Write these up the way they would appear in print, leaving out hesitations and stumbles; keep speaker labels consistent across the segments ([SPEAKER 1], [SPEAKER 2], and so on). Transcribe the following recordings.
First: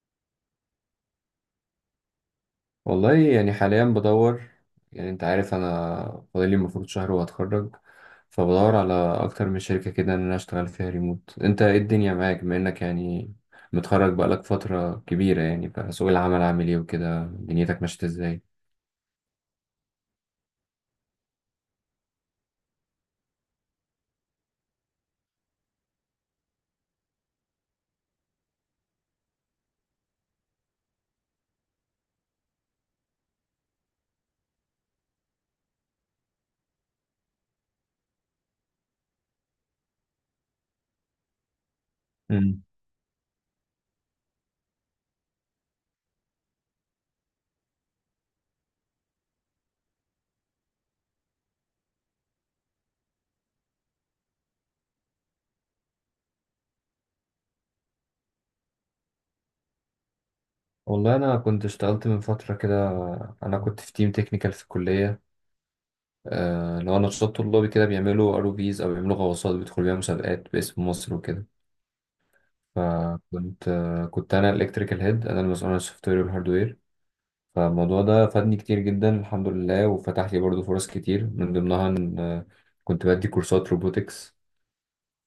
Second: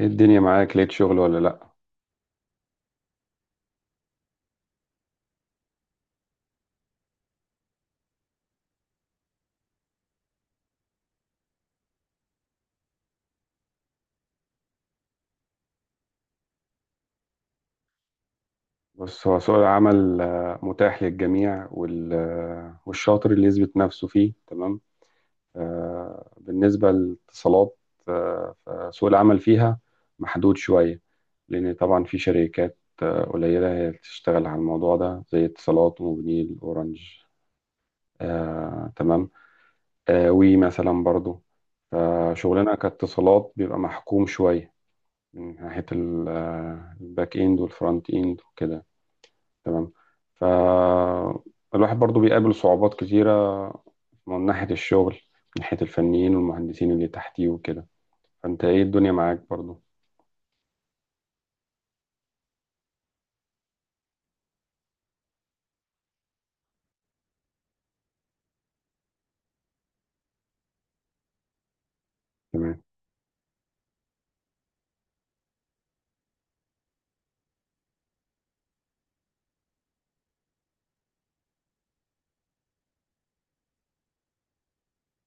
[SPEAKER 1] ايه الدنيا معاك؟ لقيت شغل ولا لأ؟
[SPEAKER 2] والله يعني حاليا بدور. يعني انت عارف انا فاضلي المفروض شهر وهتخرج، فبدور على اكتر من شركة كده ان انا اشتغل فيها ريموت. انت ايه الدنيا معاك بما انك يعني متخرج بقالك فترة كبيرة يعني؟ فسوق العمل عامل ايه وكده؟ دنيتك ماشية ازاي؟
[SPEAKER 1] بص، هو سوق العمل متاح للجميع والشاطر اللي يثبت نفسه فيه. تمام. بالنسبة للاتصالات، فسوق العمل فيها محدود شوية. لأن طبعا في شركات قليلة هي اللي تشتغل على الموضوع ده، زي اتصالات وموبينيل أورنج. تمام. وي مثلا برضو.
[SPEAKER 2] مم.
[SPEAKER 1] فشغلنا كاتصالات بيبقى محكوم شوية، من ناحية الباك إند والفرونت إند وكده. تمام. فالواحد برضو بيقابل صعوبات كتيرة، من ناحية الشغل، من ناحية الفنيين والمهندسين اللي تحتيه وكده. فانت، ايه الدنيا معاك برضو؟
[SPEAKER 2] والله انا كنت اشتغلت من فترة كده، انا كنت في تيم تكنيكال في الكلية. لو نشاط طلابي كده، بيعملوا ار او فيز او بيعملوا غواصات بيدخلوا بيها مسابقات باسم مصر وكده.
[SPEAKER 1] تمام.
[SPEAKER 2] فكنت انا الالكتريكال هيد، انا المسؤول عن السوفت وير والهاردوير. فالموضوع ده فادني كتير جدا الحمد لله، وفتح لي برضه فرص كتير، من ضمنها ان كنت بدي كورسات روبوتكس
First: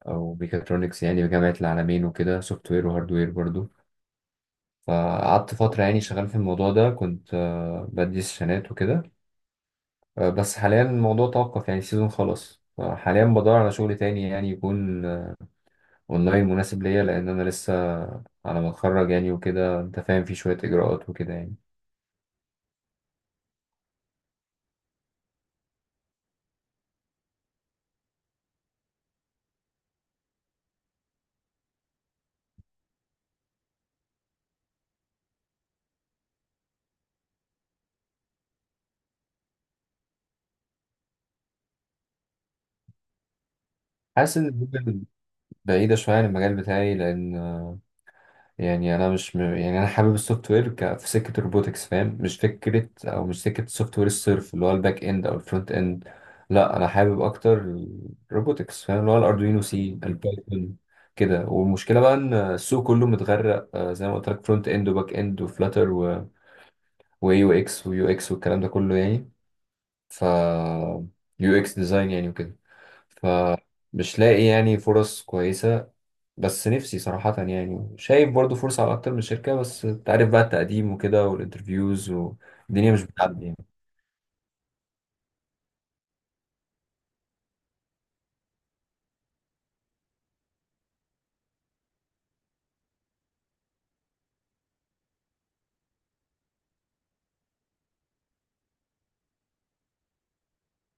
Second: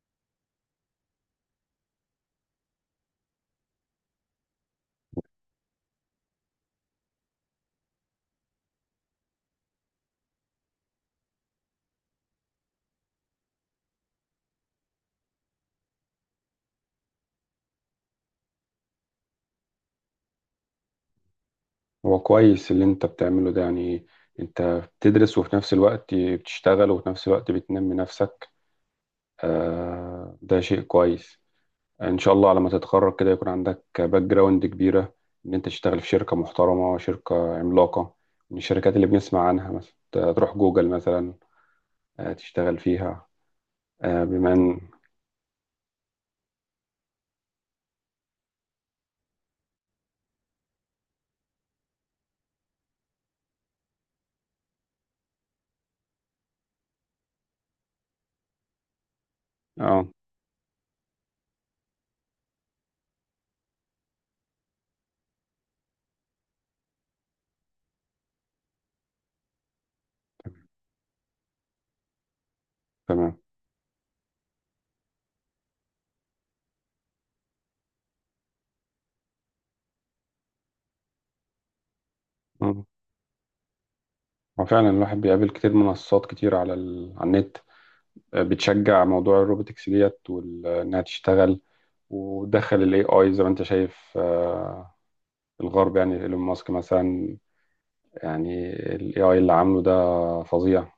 [SPEAKER 2] او ميكاترونكس يعني بجامعة العالمين وكده، سوفت وير وهاردوير برضه. فقعدت فترة يعني شغال في الموضوع ده، كنت بدي سيشنات وكده. بس حاليا الموضوع توقف، يعني السيزون خلاص، فحاليا بدور على شغل تاني يعني يكون اونلاين مناسب ليا، لان انا لسه على ما اتخرج يعني وكده، انت فاهم، في شويه اجراءات وكده يعني.
[SPEAKER 1] هو كويس اللي انت بتعمله ده يعني. انت بتدرس، وفي نفس الوقت بتشتغل، وفي نفس الوقت بتنمي نفسك. آه، ده شيء كويس. ان شاء الله على ما تتخرج كده يكون عندك باك جراوند كبيرة، ان انت تشتغل في شركة محترمة، شركة عملاقة من الشركات اللي بنسمع عنها، مثلا تروح جوجل مثلا، تشتغل فيها.
[SPEAKER 2] حاسس ان
[SPEAKER 1] بما ان
[SPEAKER 2] جوجل بعيده شويه عن المجال بتاعي، لان يعني انا مش م... يعني انا حابب السوفت وير في سكه الروبوتكس، فاهم؟ مش فكره او مش سكه السوفت وير الصرف، اللي هو الباك اند او الفرونت اند. لا، انا حابب اكتر الروبوتكس، فاهم؟ اللي هو الاردوينو، سي،
[SPEAKER 1] اه
[SPEAKER 2] البايثون كده. والمشكله بقى ان السوق كله متغرق، زي ما قلت لك، فرونت اند وباك اند وفلاتر و... واي يو اكس ويو اكس والكلام ده كله يعني. ف يو اكس ديزاين يعني وكده.
[SPEAKER 1] تمام.
[SPEAKER 2] فمش لاقي يعني فرص كويسة. بس نفسي صراحة، يعني شايف برضو فرصة على أكتر من شركة، بس أنت عارف بقى، التقديم وكده والانترفيوز
[SPEAKER 1] مم.
[SPEAKER 2] والدنيا مش بتعدي يعني.
[SPEAKER 1] هو فعلا الواحد بيقابل كتير. منصات كتير على على النت، بتشجع موضوع الروبوتكس ديت انها تشتغل. ودخل الاي اي، زي ما انت شايف، الغرب يعني، ايلون ماسك مثلا، يعني الاي اي اللي عامله ده فظيع.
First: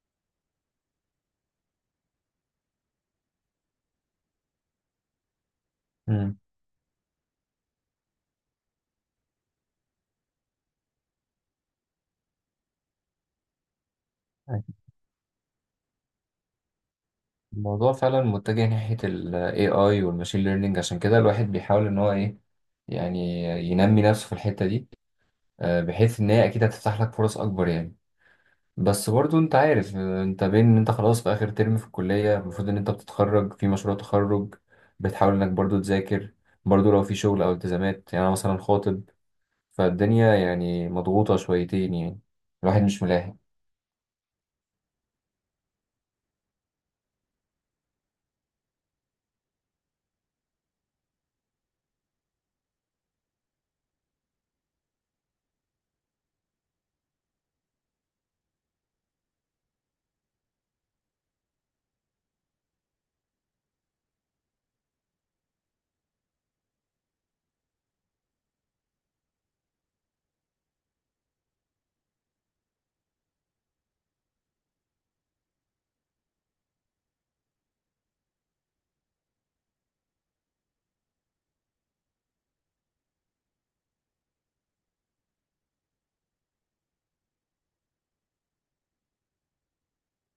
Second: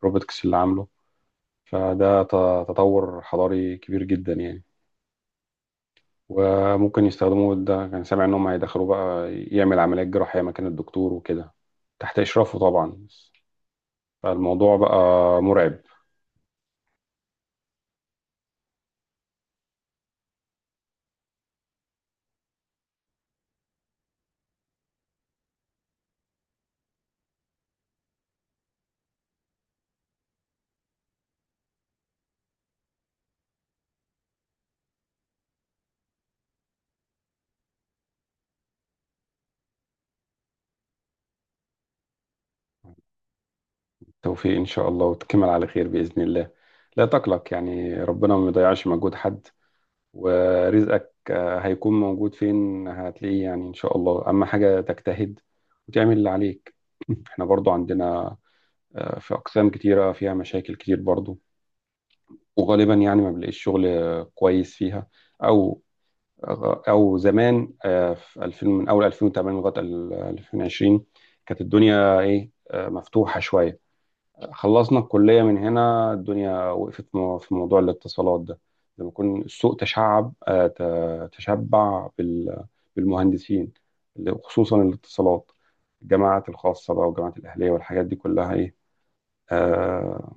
[SPEAKER 1] الروبوتكس اللي عامله، فده تطور حضاري كبير جدا يعني.
[SPEAKER 2] مم.
[SPEAKER 1] وممكن يستخدموه، ده كان سامع ان هم هيدخلوه بقى يعمل عمليات جراحية مكان الدكتور وكده، تحت اشرافه طبعا. فالموضوع بقى مرعب.
[SPEAKER 2] الموضوع فعلا متجه ناحية ال AI وال Machine Learning، عشان كده الواحد بيحاول إن هو إيه يعني، ينمي نفسه في الحتة دي، بحيث إن هي أكيد هتفتح لك فرص أكبر يعني. بس برضو انت عارف، انت بين ان انت خلاص في اخر ترم في الكلية، المفروض ان انت بتتخرج، في مشروع تخرج، بتحاول انك برضو تذاكر، برضو لو في شغل او التزامات، يعني انا مثلا خاطب. فالدنيا يعني مضغوطة شويتين يعني، الواحد مش ملاحق.
[SPEAKER 1] توفيق ان شاء الله وتكمل على خير باذن الله. لا تقلق، يعني ربنا ما بيضيعش مجهود حد. ورزقك هيكون موجود، فين هتلاقيه يعني، ان شاء الله، اما حاجة تجتهد وتعمل اللي عليك. احنا برضو عندنا في اقسام كتيرة فيها مشاكل كتير برضو، وغالبا يعني ما بنلاقيش شغل كويس فيها. او او زمان في 2000، من اول 2008 لغايه 2020، كانت الدنيا ايه، مفتوحه شويه. خلصنا الكليه، من هنا الدنيا وقفت في موضوع الاتصالات ده، لما يكون السوق تشعب، تشبع بالمهندسين، خصوصا الاتصالات. الجامعات الخاصه بقى والجامعات الاهليه والحاجات دي كلها ايه، آه،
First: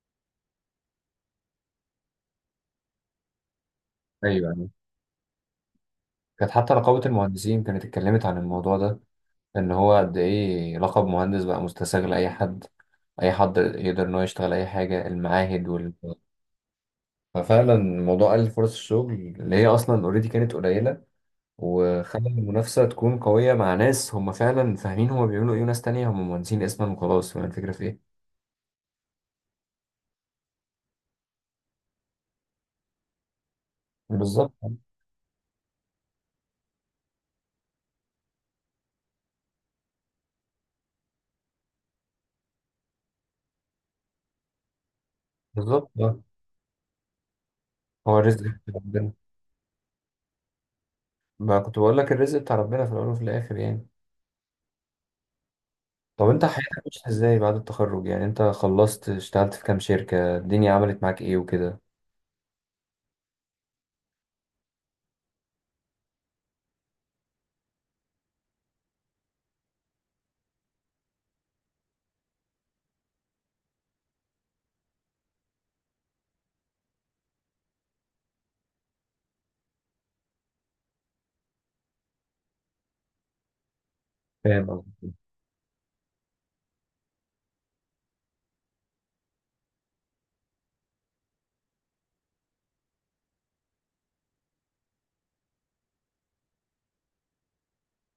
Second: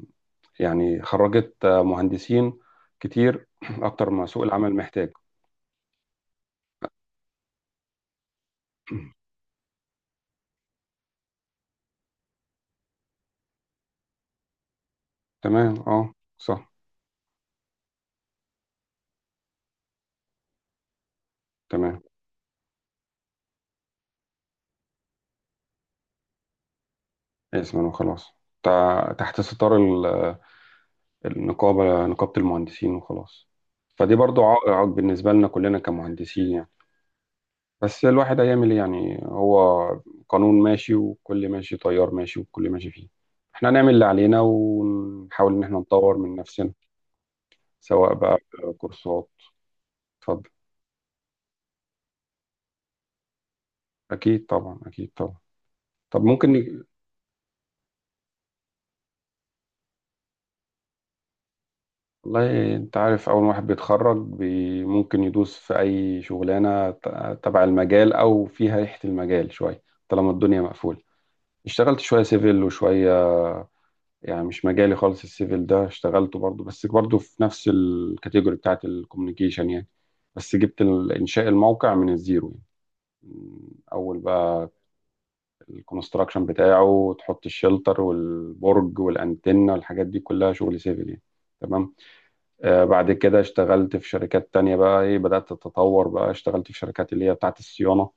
[SPEAKER 1] يعني خرجت مهندسين كتير اكتر ما سوق
[SPEAKER 2] ايوه، أيوة.
[SPEAKER 1] العمل محتاج.
[SPEAKER 2] كانت حتى رقابة المهندسين كانت اتكلمت عن الموضوع ده، ان هو قد ايه لقب مهندس بقى مستساغ لاي حد، اي حد يقدر ان هو يشتغل اي حاجة، المعاهد
[SPEAKER 1] تمام،
[SPEAKER 2] وال...
[SPEAKER 1] اه صح.
[SPEAKER 2] ففعلا موضوع قلل فرص الشغل اللي هي اصلا اوريدي كانت قليلة،
[SPEAKER 1] تمام.
[SPEAKER 2] وخلى المنافسة تكون قوية مع ناس هم فعلا فاهمين هم بيعملوا ايه، وناس تانية هم مهندسين اسما وخلاص، فاهم الفكرة
[SPEAKER 1] اسما
[SPEAKER 2] في ايه.
[SPEAKER 1] وخلاص، تحت ستار النقابة، نقابة المهندسين وخلاص. فدي برضو
[SPEAKER 2] بالظبط.
[SPEAKER 1] عائق بالنسبة لنا كلنا كمهندسين يعني. بس الواحد هيعمل ايه يعني؟ هو قانون ماشي وكل ماشي، تيار ماشي وكل ماشي فيه. احنا هنعمل اللي علينا ونحاول ان احنا
[SPEAKER 2] بالظبط
[SPEAKER 1] نطور
[SPEAKER 2] آه.
[SPEAKER 1] من نفسنا، سواء
[SPEAKER 2] هو
[SPEAKER 1] بقى
[SPEAKER 2] الرزق بتاع ربنا.
[SPEAKER 1] كورسات. اتفضل.
[SPEAKER 2] ما كنت بقول لك، الرزق بتاع ربنا في الأول وفي الآخر يعني.
[SPEAKER 1] اكيد طبعا، اكيد طبعا. طب
[SPEAKER 2] طب انت
[SPEAKER 1] ممكن.
[SPEAKER 2] حياتك مشيت ازاي بعد التخرج؟ يعني انت خلصت اشتغلت في كام شركة؟ الدنيا عملت معاك ايه وكده؟
[SPEAKER 1] والله انت عارف، اول واحد بيتخرج بي ممكن يدوس في اي شغلانه تبع المجال او فيها ريحه المجال شويه، طالما الدنيا مقفوله. اشتغلت شويه سيفل وشويه، يعني مش مجالي خالص السيفل ده، اشتغلته برضو، بس برضو في نفس الكاتيجوري بتاعت الكوميونيكيشن يعني. بس جبت انشاء الموقع من الزيرو، يعني اول
[SPEAKER 2] فاهم
[SPEAKER 1] بقى
[SPEAKER 2] قصدك.
[SPEAKER 1] الكونستراكشن بتاعه، تحط الشلتر والبرج والانتنه والحاجات دي كلها شغل سيفل يعني. تمام. بعد كده اشتغلت في شركات تانية، بقى ايه بدأت اتطور، بقى اشتغلت في شركات اللي هي بتاعت الصيانة،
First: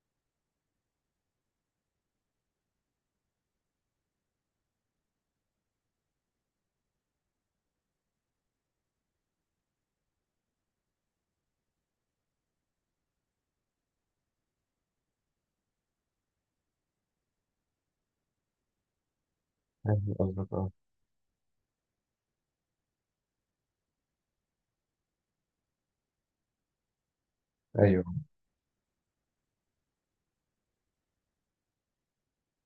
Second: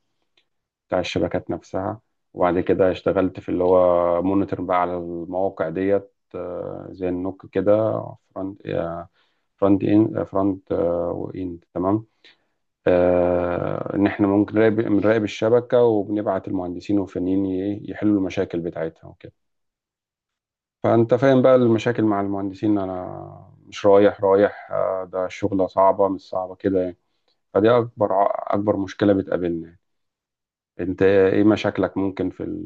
[SPEAKER 1] بتاع الشبكات نفسها. وبعد كده اشتغلت في اللي هو مونيتور بقى على المواقع ديت، زي النوك كده. فرونت فرونت ان، فرونت واند، تمام. ان احنا ممكن بنراقب الشبكة، وبنبعت المهندسين والفنيين يحلوا المشاكل بتاعتها وكده.
[SPEAKER 2] فاهم قصدك، اه.
[SPEAKER 1] فانت فاهم بقى المشاكل مع المهندسين. انا مش رايح رايح، ده شغلة صعبة مش صعبة كده يعني. فدي اكبر
[SPEAKER 2] ايوه.
[SPEAKER 1] اكبر مشكله بتقابلنا. انت ايه مشاكلك ممكن في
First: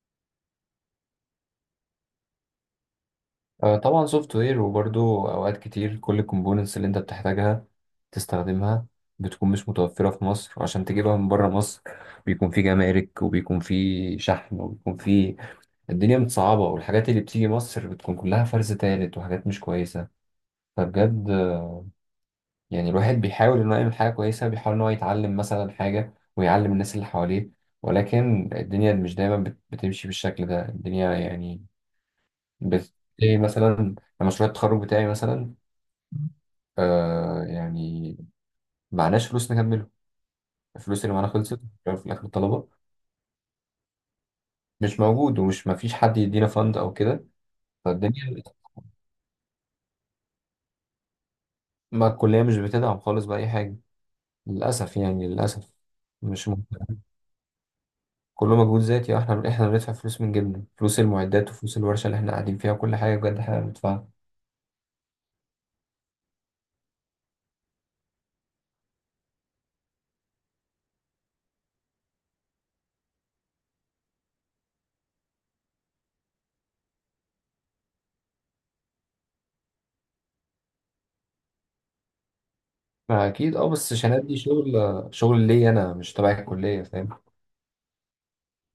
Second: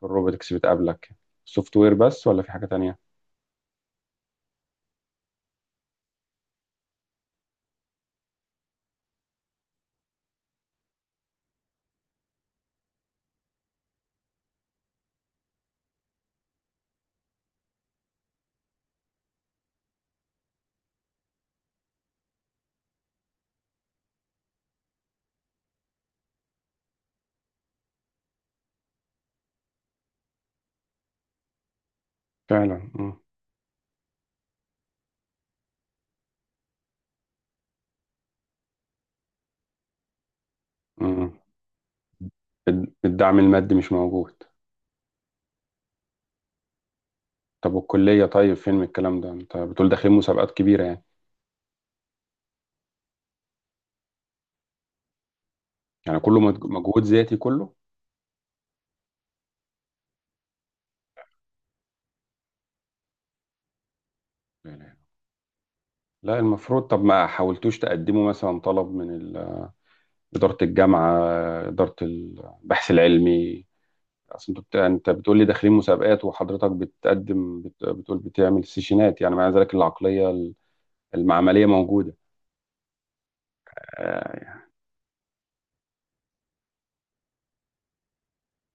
[SPEAKER 1] في الروبوتكس بتقابلك؟ سوفت وير بس ولا في حاجه تانية؟
[SPEAKER 2] طبعا سوفت وير، وبرضه اوقات كتير كل الكومبوننتس اللي انت بتحتاجها تستخدمها بتكون مش متوفرة في مصر، وعشان تجيبها من بره مصر بيكون في جمارك وبيكون في شحن وبيكون في... الدنيا متصعبة، والحاجات اللي بتيجي مصر بتكون كلها فرز تالت وحاجات مش كويسة. فبجد يعني الواحد بيحاول انه يعمل حاجة كويسة، بيحاول ان هو يتعلم مثلا حاجة ويعلم الناس اللي حواليه، ولكن الدنيا مش دايما بتمشي بالشكل ده، الدنيا يعني
[SPEAKER 1] فعلا.
[SPEAKER 2] بت...
[SPEAKER 1] مم.
[SPEAKER 2] إيه مثلا، مشروع التخرج بتاعي مثلا، آه يعني معناش فلوس نكمله، الفلوس اللي معانا
[SPEAKER 1] مم.
[SPEAKER 2] خلصت، في الاخر الطلبه...
[SPEAKER 1] الدعم المادي مش موجود.
[SPEAKER 2] مش موجود، ومش مفيش حد يدينا فند او كده.
[SPEAKER 1] طب والكليه
[SPEAKER 2] فالدنيا...
[SPEAKER 1] طيب، فين من الكلام ده؟ انت بتقول داخلين مسابقات كبيره يعني.
[SPEAKER 2] ما الكليه مش بتدعم خالص باي حاجه، للاسف يعني للاسف.
[SPEAKER 1] يعني كله
[SPEAKER 2] مش ممكن،
[SPEAKER 1] مجهود ذاتي كله.
[SPEAKER 2] كله مجهود ذاتي. احنا بندفع فلوس من جيبنا، فلوس المعدات وفلوس الورشه اللي احنا قاعدين فيها، وكل حاجه بجد احنا بندفعها.
[SPEAKER 1] لا لا. لا، المفروض. طب ما حاولتوش تقدموا مثلا طلب من إدارة الجامعة، إدارة البحث العلمي؟ اصل انت انت بتقول لي داخلين مسابقات، وحضرتك بتقول بتعمل سيشنات يعني، مع ذلك العقليه المعمليه موجوده.
[SPEAKER 2] ما اكيد اه، بس شنات دي
[SPEAKER 1] آه،
[SPEAKER 2] شغل، شغل ليا انا، مش تبع الكليه، فاهم؟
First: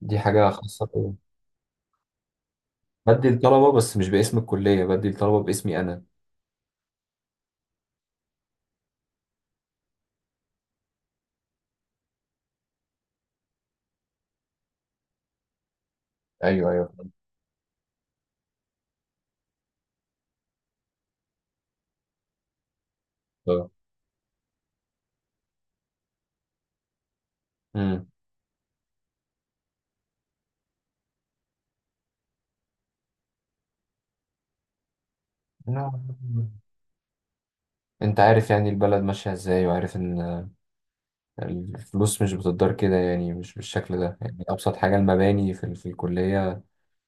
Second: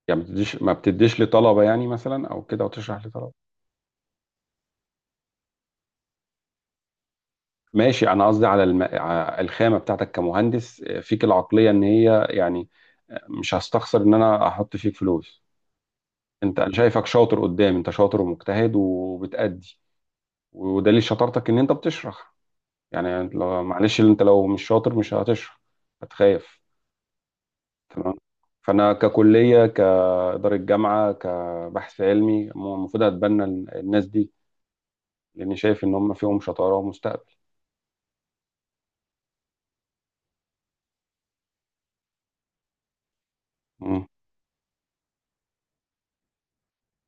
[SPEAKER 2] دي
[SPEAKER 1] يعني ما
[SPEAKER 2] حاجه
[SPEAKER 1] بتديش، ما
[SPEAKER 2] خاصه بيا.
[SPEAKER 1] بتديش لطلبه يعني، مثلا، او كده وتشرح
[SPEAKER 2] بدي
[SPEAKER 1] لطلبه.
[SPEAKER 2] الطلبه، بس مش باسم الكليه، بدي الطلبه باسمي انا.
[SPEAKER 1] ماشي. انا قصدي على الخامه بتاعتك كمهندس، فيك العقليه ان هي يعني. مش هستخسر ان انا احط فيك فلوس. انت، انا
[SPEAKER 2] ايوه.
[SPEAKER 1] شايفك شاطر قدام. انت شاطر ومجتهد وبتأدي. ودليل شطارتك ان انت بتشرح. يعني
[SPEAKER 2] ايوه.
[SPEAKER 1] معلش، انت لو مش شاطر مش هتشرح، هتخاف.
[SPEAKER 2] امم.
[SPEAKER 1] تمام. فانا ككليه، كاداره جامعه، كبحث علمي، المفروض اتبنى الناس دي، لاني شايف ان
[SPEAKER 2] نعم.
[SPEAKER 1] هم فيهم شطاره ومستقبل.
[SPEAKER 2] انت عارف يعني البلد ماشية ازاي، وعارف ان الفلوس مش بتدار كده يعني، مش بالشكل
[SPEAKER 1] مم.
[SPEAKER 2] ده يعني. ابسط حاجة المباني في الكلية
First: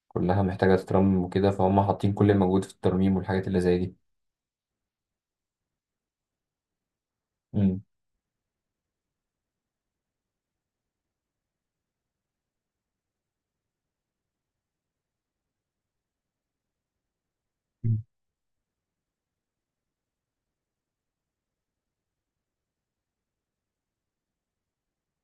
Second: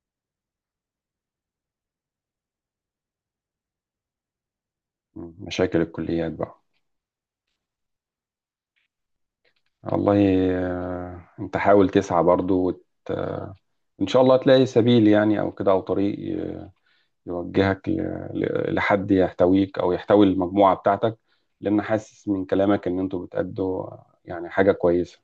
[SPEAKER 2] كلها محتاجة تترمم وكده، فهم حاطين كل المجهود في الترميم والحاجات اللي زي دي.
[SPEAKER 1] مم. مشاكل الكليات بقى.
[SPEAKER 2] امم.
[SPEAKER 1] والله انت حاول تسعى برضو وت... آه، ان شاء الله تلاقي سبيل يعني، او كده، او طريق يوجهك لحد يحتويك، او يحتوي المجموعه بتاعتك. لان حاسس من كلامك ان انتوا بتأدوا يعني حاجه كويسه.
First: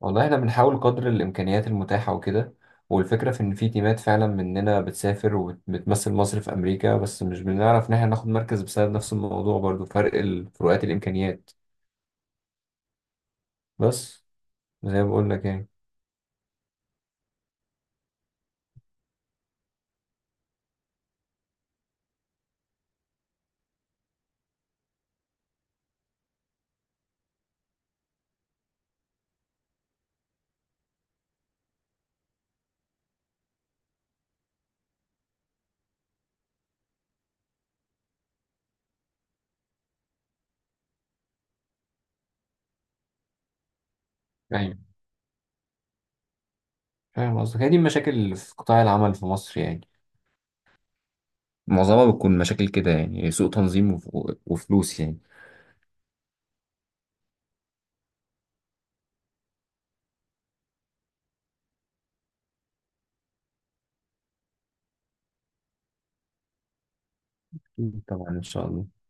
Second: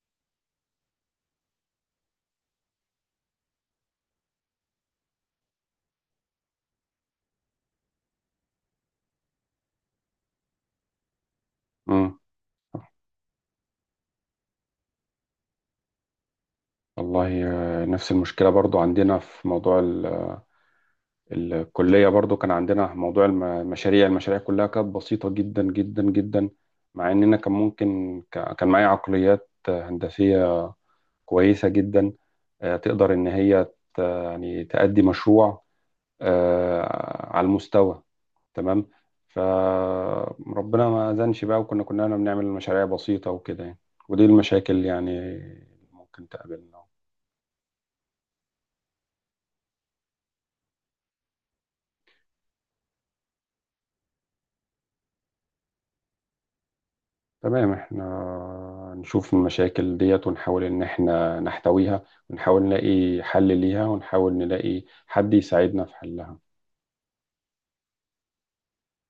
[SPEAKER 2] والله احنا بنحاول قدر الامكانيات المتاحة وكده، والفكرة في ان في تيمات فعلا مننا بتسافر وبتمثل مصر في امريكا، بس مش بنعرف ان احنا ناخد مركز بسبب نفس الموضوع برضو، فرق فروقات الامكانيات.
[SPEAKER 1] مم.
[SPEAKER 2] بس زي ما بقول لك
[SPEAKER 1] والله، نفس المشكلة برضو عندنا في موضوع الكلية. برضو كان عندنا موضوع المشاريع. المشاريع كلها كانت بسيطة جدا جدا جدا، مع إننا كان ممكن كان معايا عقليات هندسية كويسة جدا، تقدر إن هي يعني تأدي مشروع على المستوى. تمام. فربنا ما أذنش بقى، وكنا بنعمل مشاريع بسيطة وكده يعني. ودي
[SPEAKER 2] يعني.
[SPEAKER 1] المشاكل يعني ممكن تقابلنا.
[SPEAKER 2] فاهم قصدك، هي دي المشاكل اللي في قطاع العمل في مصر يعني، معظمها بتكون مشاكل كده يعني، سوء تنظيم وفلوس يعني.
[SPEAKER 1] تمام، احنا نشوف المشاكل ديت ونحاول ان احنا نحتويها، ونحاول نلاقي حل ليها، ونحاول نلاقي حد يساعدنا في حلها.
[SPEAKER 2] أكيد طبعا، إن شاء الله.